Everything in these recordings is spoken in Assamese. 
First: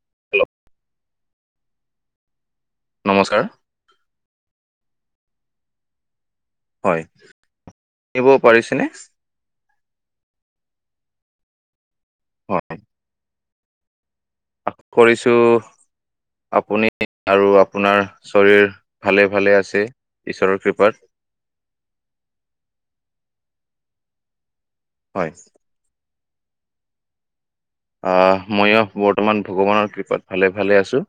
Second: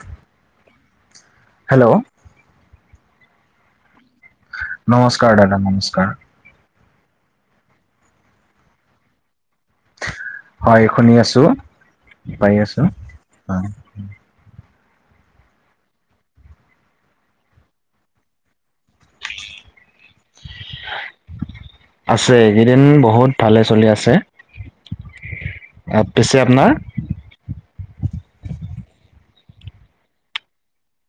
[unintelligible] হেল্ল' নমস্কাৰ নমস্কাৰ দাদা নমস্কাৰ। হয় শুনিব পাৰিছেনে? হয় শুনি আছো পাই হয় আছো অ। আশা কৰিছো আপুনি আৰু আপোনাৰ শৰীৰ ভালে ভালে আছে ঈশ্বৰৰ কৃপাত আছে এইকেইদিন বহুত ভালে চলি আছে। হয়। আ পিছে আপোনাৰ আ মইয়ো বৰ্তমান ভগৱানৰ কৃপাত ভালে ভালে আছোঁ।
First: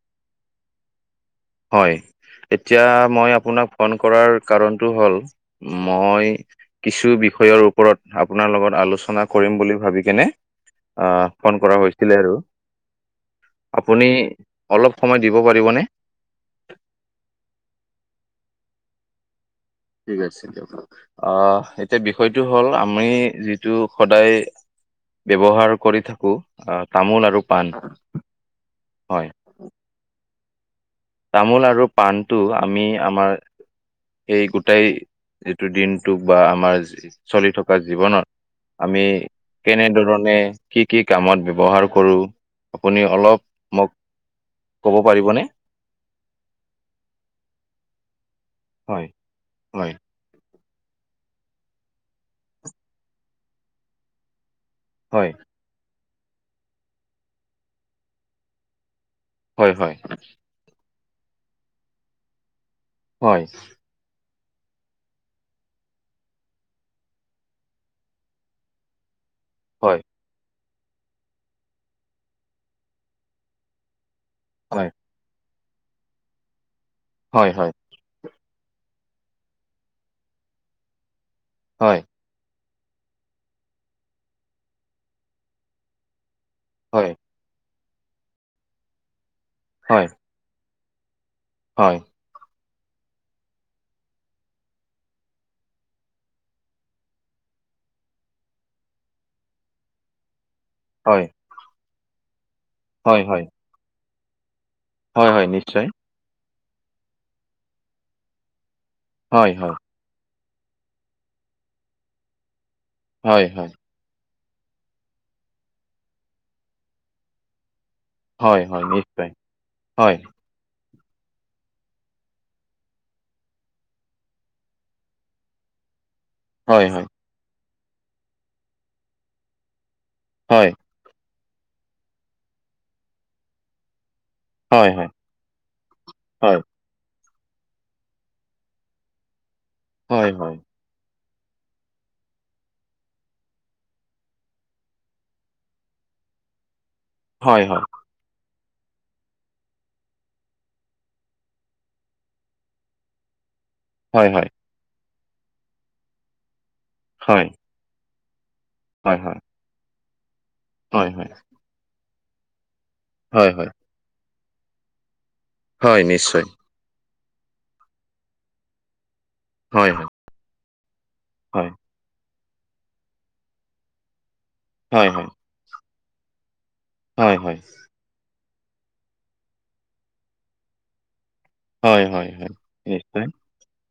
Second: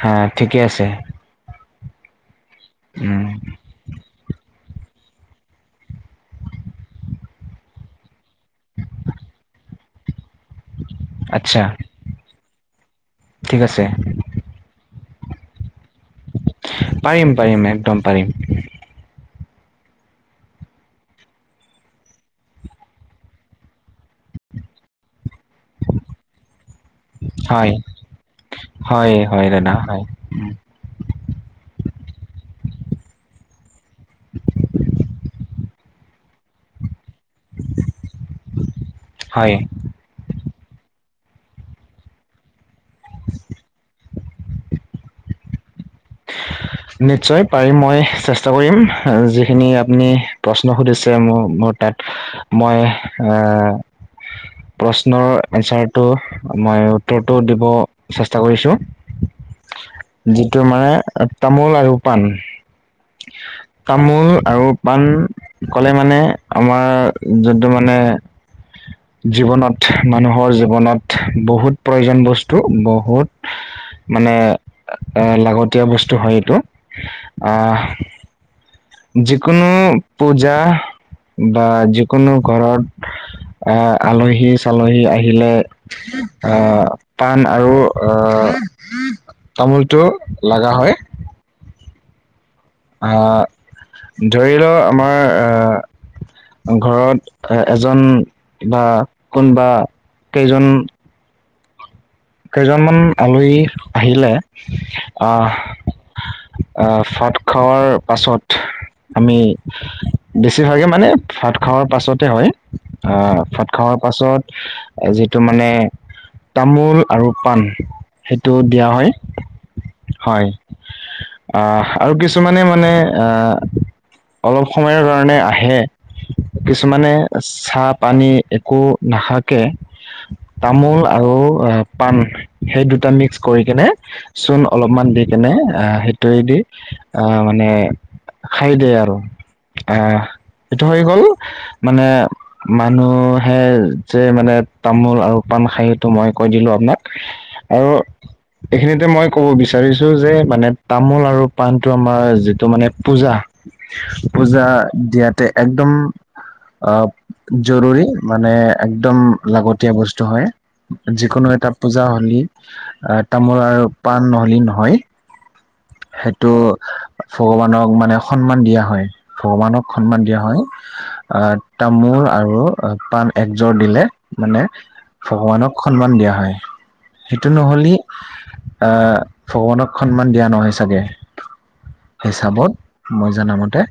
হা ঠিকে আছে। হয় এতিয়া উম মই আপোনাক ফোন কৰাৰ কাৰণটো হ'ল মই কিছু বিষয়ৰ ওপৰত আপোনাৰ লগত আলোচনা কৰিম বুলি ভাবি কেনে আ ফোন আচ্ছা কৰা হৈছিলে আৰু ঠিক আছে আপুনি অলপ সময় দিব পাৰিবনে পাৰিম পাৰিম একদম পাৰিম। ঠিক আছে দিয়ক। আ এতিয়া বিষয়টো হ'ল আমি যিটো সদায় ব্যৱহাৰ কৰি থাকো তামোল আৰু হয় পাণ হয়। হয় দাদা হয়। তামোল আৰু পাণটো আমি আমাৰ এই গোটেই দিনটোক বা আমাৰ যি চলি থকা জীৱনত আমি হয় কেনে ধৰণে কি কি কামত ব্যৱহাৰ কৰোঁ আপুনি অলপ মোক ক'ব পাৰিবনে? নিশ্চয় পাৰিম মই চেষ্টা কৰিম হয়, যিখিনি হয়, আপুনি প্ৰশ্ন সুধিছে মোক মোৰ তাত মই আহ হয়, প্ৰশ্নৰ এনচাৰটো মই উত্তৰটো দিব চেষ্টা কৰিছোঁ। হয় হয়। তোমাৰ তামোল আৰু পাণ হয়। তামোল আৰু পাণ কলে মানে আমাৰ যোনটো মানে জীৱনত হয়, মানুহৰ জীৱনত বহুত প্ৰয়োজন বস্তু বহুত মানে হয়, আ লাগতিয়াল বস্তু হয় এইটো হয়, হয়, অহ যিকোনো পূজা বা হয়, যিকোনো ঘৰত আ আলহী চালহী আহিলে আহ হয়। পান আৰু আহ হয়, তামোলটো লগা হয়। হয়। আ ধৰি লোৱা আমাৰ আ ঘৰত এ এজন বা কোনোবা কেইজন হয়। কেইজনমান হয়, আলহী আহিলে হয়, হয়, আহ নিশ্চয় আ ভাত খোৱাৰ পাছত আমি হয়, হয়। বেছিভাগেই মানে ভাত খোৱাৰ পাছতে হয় আহ হয়, ভাত হয়, খোৱাৰ পাছত যিটো মানে তামোল আৰু পাণ। সেইটো দিয়া হয় হয়। আহ আৰু কিছুমানে মানে আহ অলপ সময়ৰ কাৰণে আহে। হয়, হয়, কিছুমানে চাহ পানী একো নাখাকে হয়, তামোল আৰু পাণ সেই দুটা মিক্স কৰি কিনে চূণ হয়, হয়, অলপমান দি কেনে আহ সেইটোৱে দি হয়, আহ মানে খাই দিয়ে আৰু আহ হয়, হয়, এইটো হৈ গ'ল মানে মানুহহে যে মানে তামোল আৰু পাণ খাই এইটো মই কয় দিলো। নাক হয়, হয়, আৰু [unintelligible] এইখিনিতে মই ক'ব বিচাৰিছো যে মানে তামোল আৰু পাণটো আমাৰ যিটো মানে পূজা হয়, হয়, পূজা দিয়াতে একদম আহ হয়। জৰুৰী মানে হয়, একদম লাগতিয়া বস্তু হয় হয়, হয়, হয়, যিকোনো এটা পূজা হ'লেই আহ হয়, তামোল হয়, আৰু পাণ নহলে নহয়। হয়, নিশ্চয়, সেইটো ভগৱানক মানে সন্মান দিয়া হয় ভগৱানক হয়, হয়, সন্মান দিয়া হয়। আহ হয়, মূৰ আৰু পাণ একযোৰ দিলে মানে হয় হয়। ভগৱানক সন্মান দিয়া হয়। হয়, সেইটো হয়, নহ'লে আহ ভগৱানক সন্মান দিয়া নহয় চাগে। হয়, হয়, হয়, হিচাপত নিশ্চয়, মই জানা মতে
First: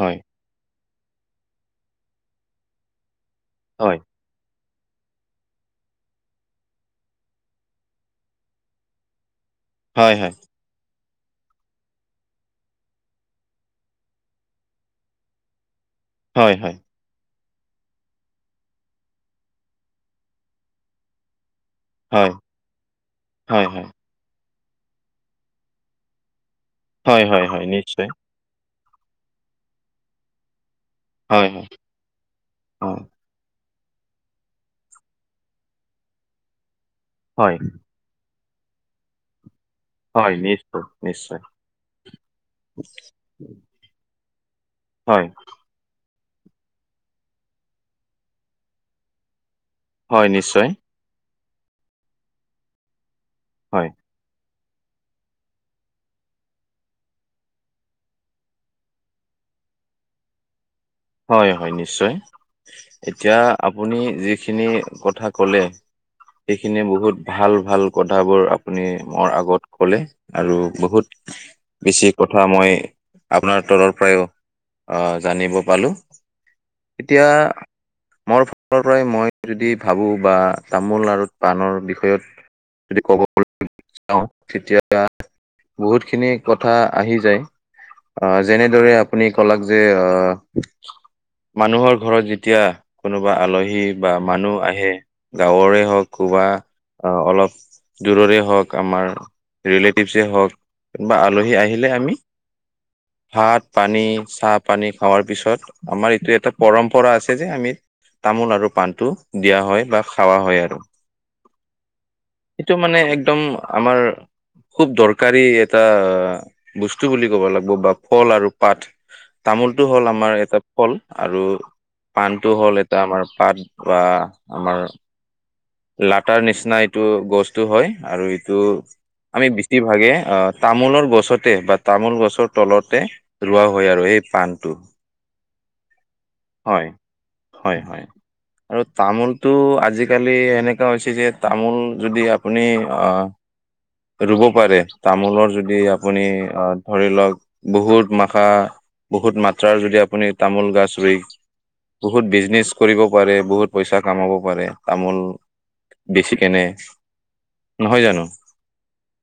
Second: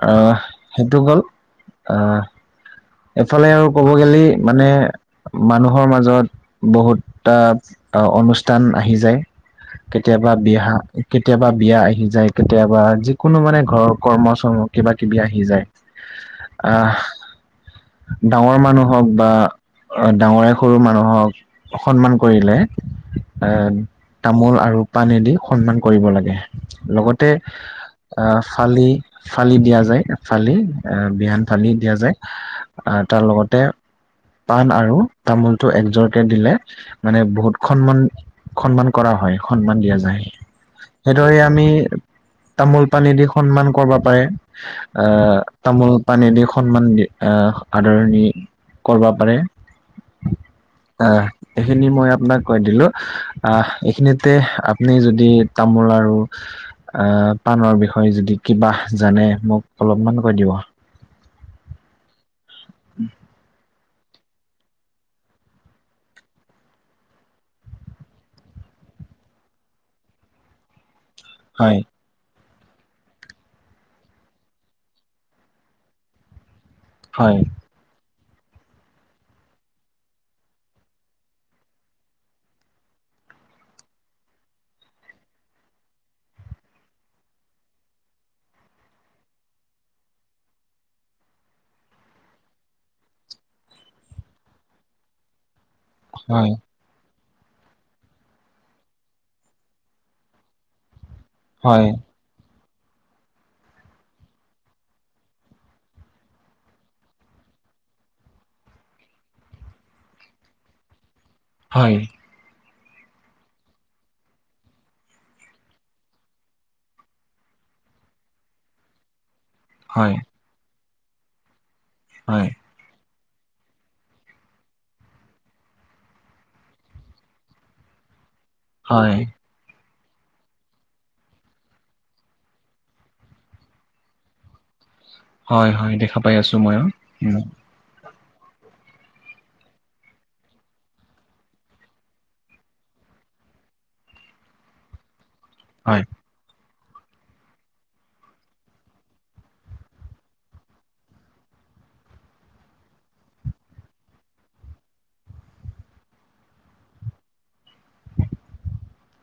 হয়, আহ সেইটো গ'ল আহ এইফালে আৰু ক'ব হয়, গ'লে মানে মানুহৰ মাজত বহুতটা অনুষ্ঠান আহি যায়। হয়, কেতিয়াবা বিয়া কেতিয়াবা বিয়া আহি যায় কেতিয়াবা যিকোনো মানে ঘৰৰ কৰ্ম চৰ্ম কিবা কিবি আহি যায়। হয়, হয়, হয়, হয়, হয়, আহ। ডাঙৰ মানুহ হওক বা ডাঙৰে সৰু মানুহক সন্মান কৰিলে এ তামোল আৰু পানীদি সন্মান কৰিব লাগে হয়, হয়, লগতে হয়, হয়, নিশ্চয়, আহ ফালি ফালি দিয়া যায় ফালি আহ বিহান হয়, ফালি দিয়া যায়। হয়, আহ তাৰ লগতে পাণ আৰু তামোলটো একজোৰকে দিলে মানে বহুত হয়, সন্মান সন্মান কৰা হয় সন্মান দিয়া যায়। হয়, হয়, নিশ্চয়, সেইদৰে নিশ্চয়, আমি তামোল পানী দি সন্মান কৰিব পাৰে। হয়, তামোল পানেদি সন্মান দি আদৰণি কৰিব পাৰে। হয় নিশ্চয়। অ', এইখিনি মই আপোনাক কৈ দিলো আহ হয়, এইখিনিতে আপুনি যদি তামোল আৰু আহ পাণৰ বিষয়ে যদি কিবা জানে মোক অলপমান কৈ দিব। হয় হয় নিশ্চয় এতিয়া আপুনি যিখিনি কথা ক'লে এইখিনি বহুত ভাল ভাল কথাবোৰ আপুনি মোৰ আগত ক'লে। আৰু বহুত হয়। বেছি কথা মই আপোনাৰ তৰফৰ পৰাও জানিব পালো। হয় এতিয়া মোৰ ফালৰ পৰাই মই যদি ভাবো বা তামোল আৰু পাণৰ বিষয়ত যদি কব [unintelligible] যাওঁ তেতিয়া বহুতখিনি কথা আহি‌ যায়। আহ যেনেদৰে আপুনি কলাক যে আহ মানুহৰ ঘৰত যেতিয়া কোনোবা আলহী বা মানুহ আহে গাঁৱৰে হওঁক বা হয় অলপ দূৰৰে হওঁক আমাৰ ৰিলেটিভছে হওঁক কিনবা আলহী হয় আহিলে আমি ভাত পানী চাহ পানী খাৱাৰ পিছত আমাৰ এইটো পৰম্পৰা আছে যে আমি তামোল আৰু পাণটো দিয়া হয় বা খাৱা হয় আৰু। হয়। সেইটো মানে একদম আমাৰ খুব দৰকাৰী এটা বস্তু বুলি ক'ব লাগিব বা ফল আৰু পাত তামোলটো হ'ল হয় আমাৰ এটা ফল আৰু হয় পাণটো হ'ল এ টা আমাৰ পাত বা আমাৰ লাটাৰ নিচিনা এইটো গছটো হয় আৰু এইটো হয় আমি বিছ ভাগে অ তামোলৰ গছতে বা তামোল গছৰ তলতে ৰোৱা হয় আৰু সেই পাণটো। হয় হয় দেখা পাই আছোঁ মইও হয় উম। হয় হয়। আৰু তামোলটো আজিকালি এনেকুৱা হৈছে যে তামোল যদি আপুনি অ ৰুব পাৰে তামোলৰ জ এই হয় আপুনি আ ধৰি ল‌ওক বহুত মাখা বহুত মাত্ৰাৰ যদি আ পুনি তামোল গছ ৰুই বহুত বিজনেচ কৰিব পাৰে বহুত প‌ইচা কামাব পাৰে তামোল বেছি কেনে, নহয় জানোঁ?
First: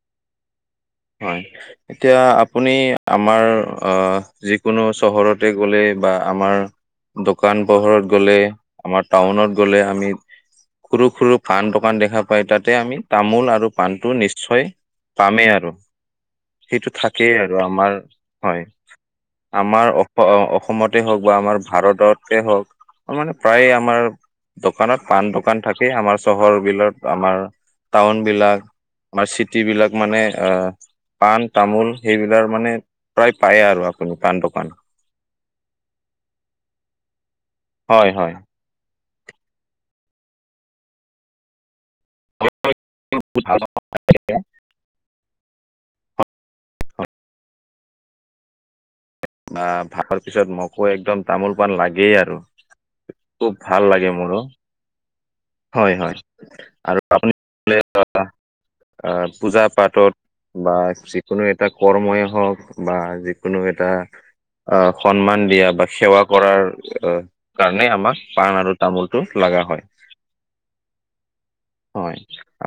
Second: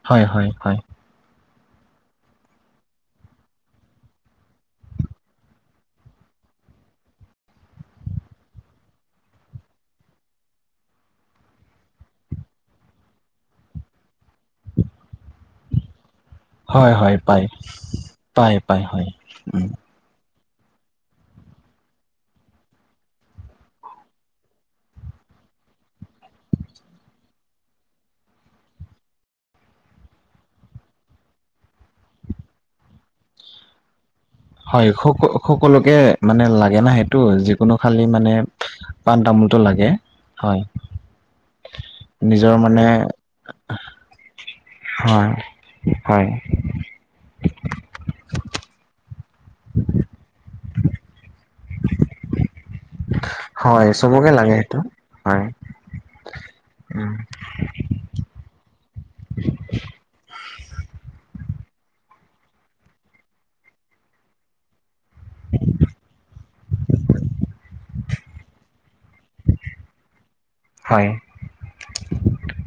হয় হয় হয়। হয়, এতিয়া আপুনি আমাৰ অ যিকোনো চহৰতে গলে বা আমাৰ দোকান পোহৰত গ'লে আমাৰ টাউনত গ'লে আমি সৰু সৰু পাণ দোকান দেখা পায় তাতে আমি তামোল আৰু পাণটো নিশ্চয় পামেই আৰু, সেইটো হয় হয় থাকেই পাই আৰু আমাৰ পাই হয় পাই উম আমাৰ অ অসমতে হওঁক বা আমাৰ ভাৰততে হওঁক মানে প্ৰায় আমাৰ দোকানত পান দোকান থাকে আমাৰ চহৰ বিলত আমাৰ টাউনবিলাক আমাৰ চিটিবিলাক মানে অ পাণ তামোল সেইবিলাক মানে প্ৰায় পায় আৰু আপুনি পাণ দুকা স সকলোকে মানে লাগে ন সেইটো যিকোনো খালি হয় মানে হয় পাণ তামোলটো লাগে, হয়। নিজৰ মানে ভাল হয় হয়। অ ভাতৰ পিছত মোকো একদম তামোল পাণ লাগেই আৰু। খুব ভাল লাগে। মোকে মোৰো লাগে সেইটো। হয়। হয় হয় আৰু উম আপুনি [unintelligible] অ পূজা পাতত বা যিকোনো এটা কৰ্মই হওক বা যিকোনো এটা আহ সন্মান দিয়া বা সেৱা কৰাৰ অ কাৰণে আমাক পাণ আৰু তামোলটো লাগা হয়। হয়। হয়,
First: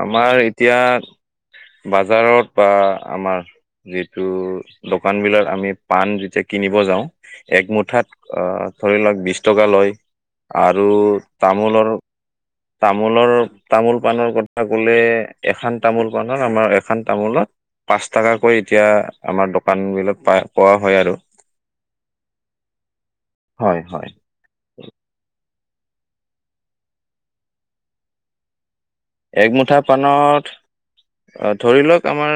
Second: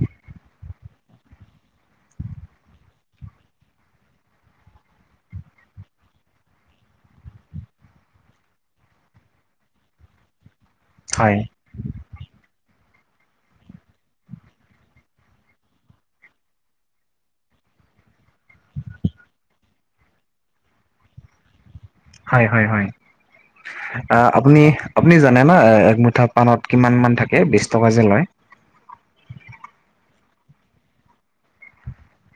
আমাৰ এতিয়া বজাৰত বা আমাৰ যিটো দোকান বিলত আমি পাণ যেতিয়া কিনিব যাওঁ। এক মুঠাত অ', ধৰি লওক বিশ টকা লয়। আৰু হয় তামোলৰ তামোলৰ তামোল পাণৰ কথা ক'লে এখন তামোল পাণত এখন তামোলত পাঁচ টকাকৈ এতিয়া আমাৰ দোকানবিলাক পা-পোৱা হয় আৰু। হয়, হয়, হয়, হয় হয় আ আপুনি আপুনি জানে না এক মুঠা পাণত কিমান মান থাকে বিশ টকা যে লয়? একমুঠা পানত অ', ধৰি লওক আমাৰ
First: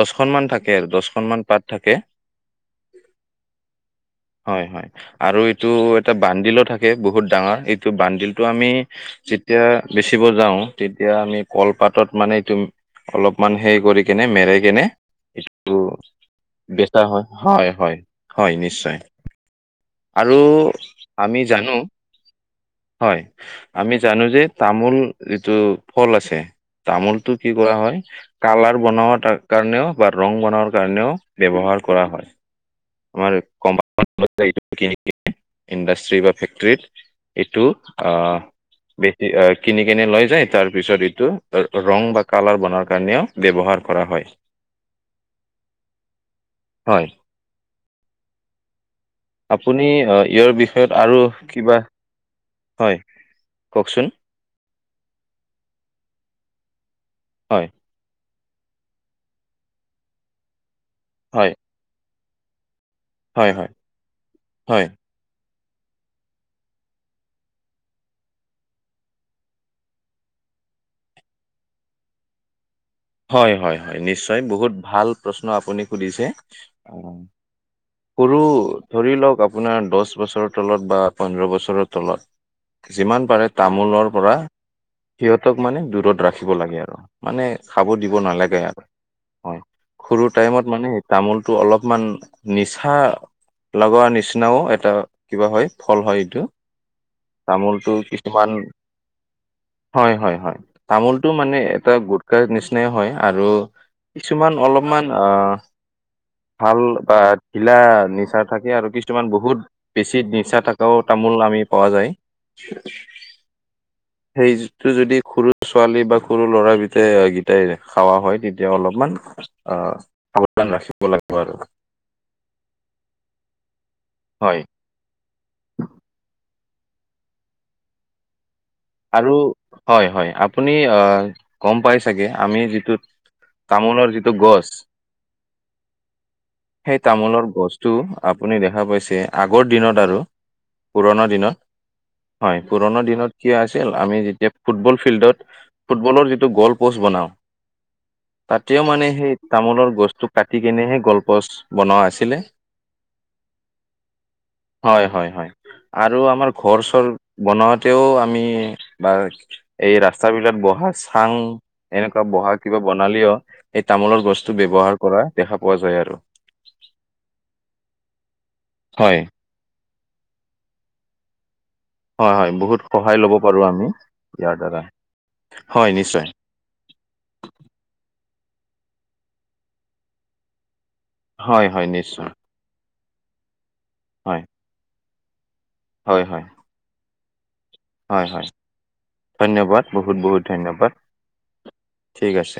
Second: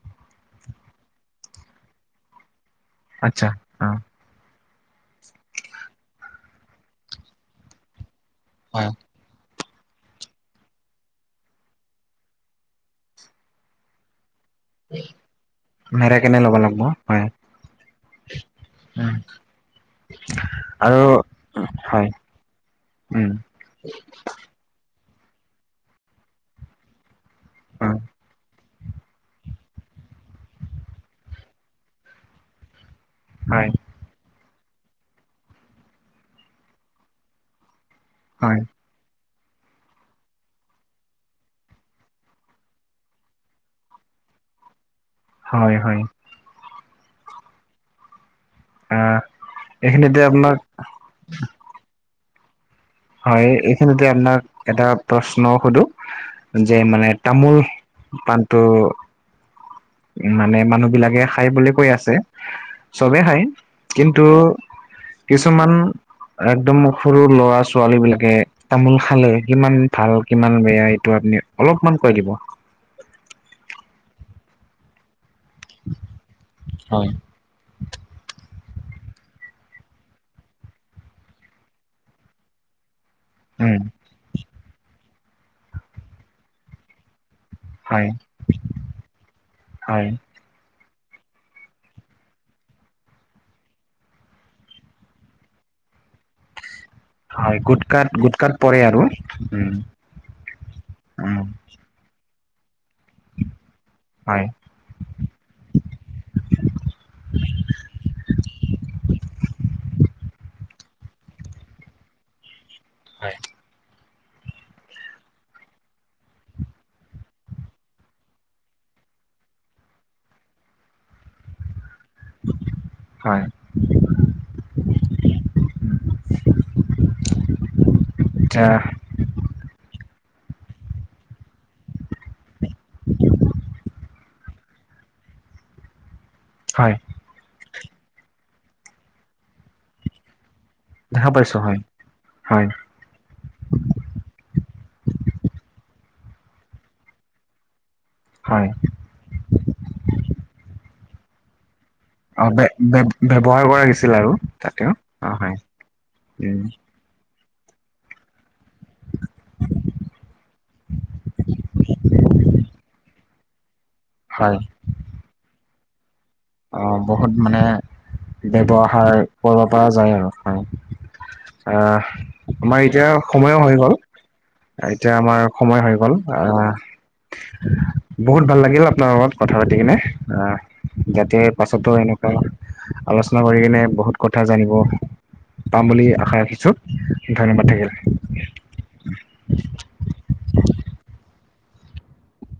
দচখনমান থাকে আৰু দছখন মান পাত থাকে। [inaudible] আচ্ছা। অ হয়, হয়, আৰু এইটো এটা বান্দিলো থাকে বহুত ডাঙৰ, এই এইটো বানডিলটো আমি হয় যেতিয়া বেচিব যাওঁ। তেতিয়া আমি কলপাতত মানে তু অলপমান হে কৰি কেনে মেৰাই কেনে এইটো নেৰে কেনে ল'ব লাগিব বেচা হয়, হয়, হয়, হয়, নিশ্চয়। [inaudible] আৰু আৰু আমি জানো। হয় হয়, উম আমি জানো যে তামোল যিটো ফল আছে, তামোলটো কি কৰা হয়, কালাৰ বনোৱাত কাৰণেও বা ৰং বনোৱাৰ কাৰণেও ব্যৱহাৰ কৰা হয়, আমাৰ হয় [unintelligible] ইণ্ডাষ্ট্ৰি বা ফেক্টৰিত এইটো হয় অ'। বেছি কিনি কেনে লৈ যায় তাৰ পিছত এইটো ৰং বা কালাৰ বনোৱাৰ কাৰণেও ব্যৱহাৰ কৰা হয়। হয়, হয়। হয়। অ'। আপুনি ইয়াৰ বিষয়ত আৰু কিবা হয়, এইখিনিতে কওকচোন আপোনাক এটা প্ৰশ্নও সোধো যে মানে তামোল হয় পাণটো উ, মানে মানুহ বিলাক খাই হয় বুলি কৈ আছে। চবেই খাই হয় হয় কিন্তু হয় কিছুমান একদম সৰু ল'ৰা-ছোৱা ছোৱালী বিলাকে তামোল খালে কিমান ভাল কিমান বেয়া এইটো আপুনি অলপমান কৈ দিব? হয়, হয়, হয়, নিশ্চিয় বহুত ভাল প্ৰশ্ন আপুনি সুধিছে। অ, হয়। সৰু ধৰি লওক আপোনাৰ দহ বছৰৰ তলত বা পোন্ধৰ বছৰৰ তলত। যিমান পাৰে উম, তামোলৰ পৰা সিহঁতক মানে দূৰত ৰাখিব লাগে আৰু মানে খাব হয়, দিব নালাগে আৰু হয়, সৰু টাইমত মানে সেই তামোলটো অলপ মান নিচা লগোৱাৰ নিচিনাও এটা কিবা হয়, ফল হয় এইটো। হয়, তামোলটো গুটকাত কিছুমান গুটকাত পৰে আৰু উম, হয়, হয়, হয়, তামোলটো উম, মানে এটা গুতকাৰ নিচিনাই হয় আৰু হয়। কিছুমান অলপ মান অ', ভাল বা ধিলা নিচা থাকে আৰু কিছুমান বহুত বেছি নিচা থকাও তামোল আমি পোৱা যায়। হয়। [unintelligible] সেইটো যদি সৰু ছোৱালী বা সৰু ল'ৰাৰ কেইটাই খাৱা হয় তেতিয়া অলপমান অ' সাৱধান ৰাখিব লাগিব আৰু। হয়। হয়। [unintelligible] আৰু হয়-হয় আপুনি আহ গম পাই চাগে, আমি যিটো তামোলৰ যিটো গছ হয়, সেই তামোলৰ গছটো আপুনি দেখা পাইছে আগৰ দিনত আৰু পুৰণা দেখা পাইছো দিনত হয়, হয়, পুৰণা দিনত কিয় আছিল আমি যেতিয়া ফুটবল ফিল্ডত ফুটবলৰ যিটো গল প'ষ্ট বনাওঁ। হয়। তাতেও মানে সেই তামোলৰ গছতটো কাটি কেনে হে গল্পচ বনোৱা আছে। অ' ব্যৱহাৰ কৰা গৈছিল আৰু তাতে অ' হয়। আৰু আমাৰ উম, ঘৰ চৰ বনাওঁতেও আমি বা এই ৰাস্তা বিলাক বহা চাং, এনেকুৱা বহা কিবা বনালেও এই তামোলৰ হয়। গছতো ব্যৱহাৰ কৰা দেখা পোৱা যায় আৰু। অ' বহুত মানে ব্যৱহাৰ হয় কৰিব পৰা যায় আৰু মানে। হয় হয় আহ বহুত আমাৰ এতিয়া সহায় ল'ব সময়ো পাৰো হৈ আমি গ'ল, ইয়াৰ দ্বাৰা এতিয়া আমাৰ সময় হয় হৈ গ'ল নিশ্চয় আহ বহুত ভাল লাগিল অ' আপোনাৰ লগত কথা পাতি কিনে আহ। এতিয়া হয় হয় পাছতো নিশ্চয় এনেকুৱা ন আলোচনা কৰি কিনে বহুত কথা হয় জানিব পাম বুলি হয় আশা হয় ৰাখিছোঁ, ধন্যবাদ থাকিল। হয় হয়, ধন্যবাদ, বহুত বহুত ধন্যবাদ, ঠিক আছে।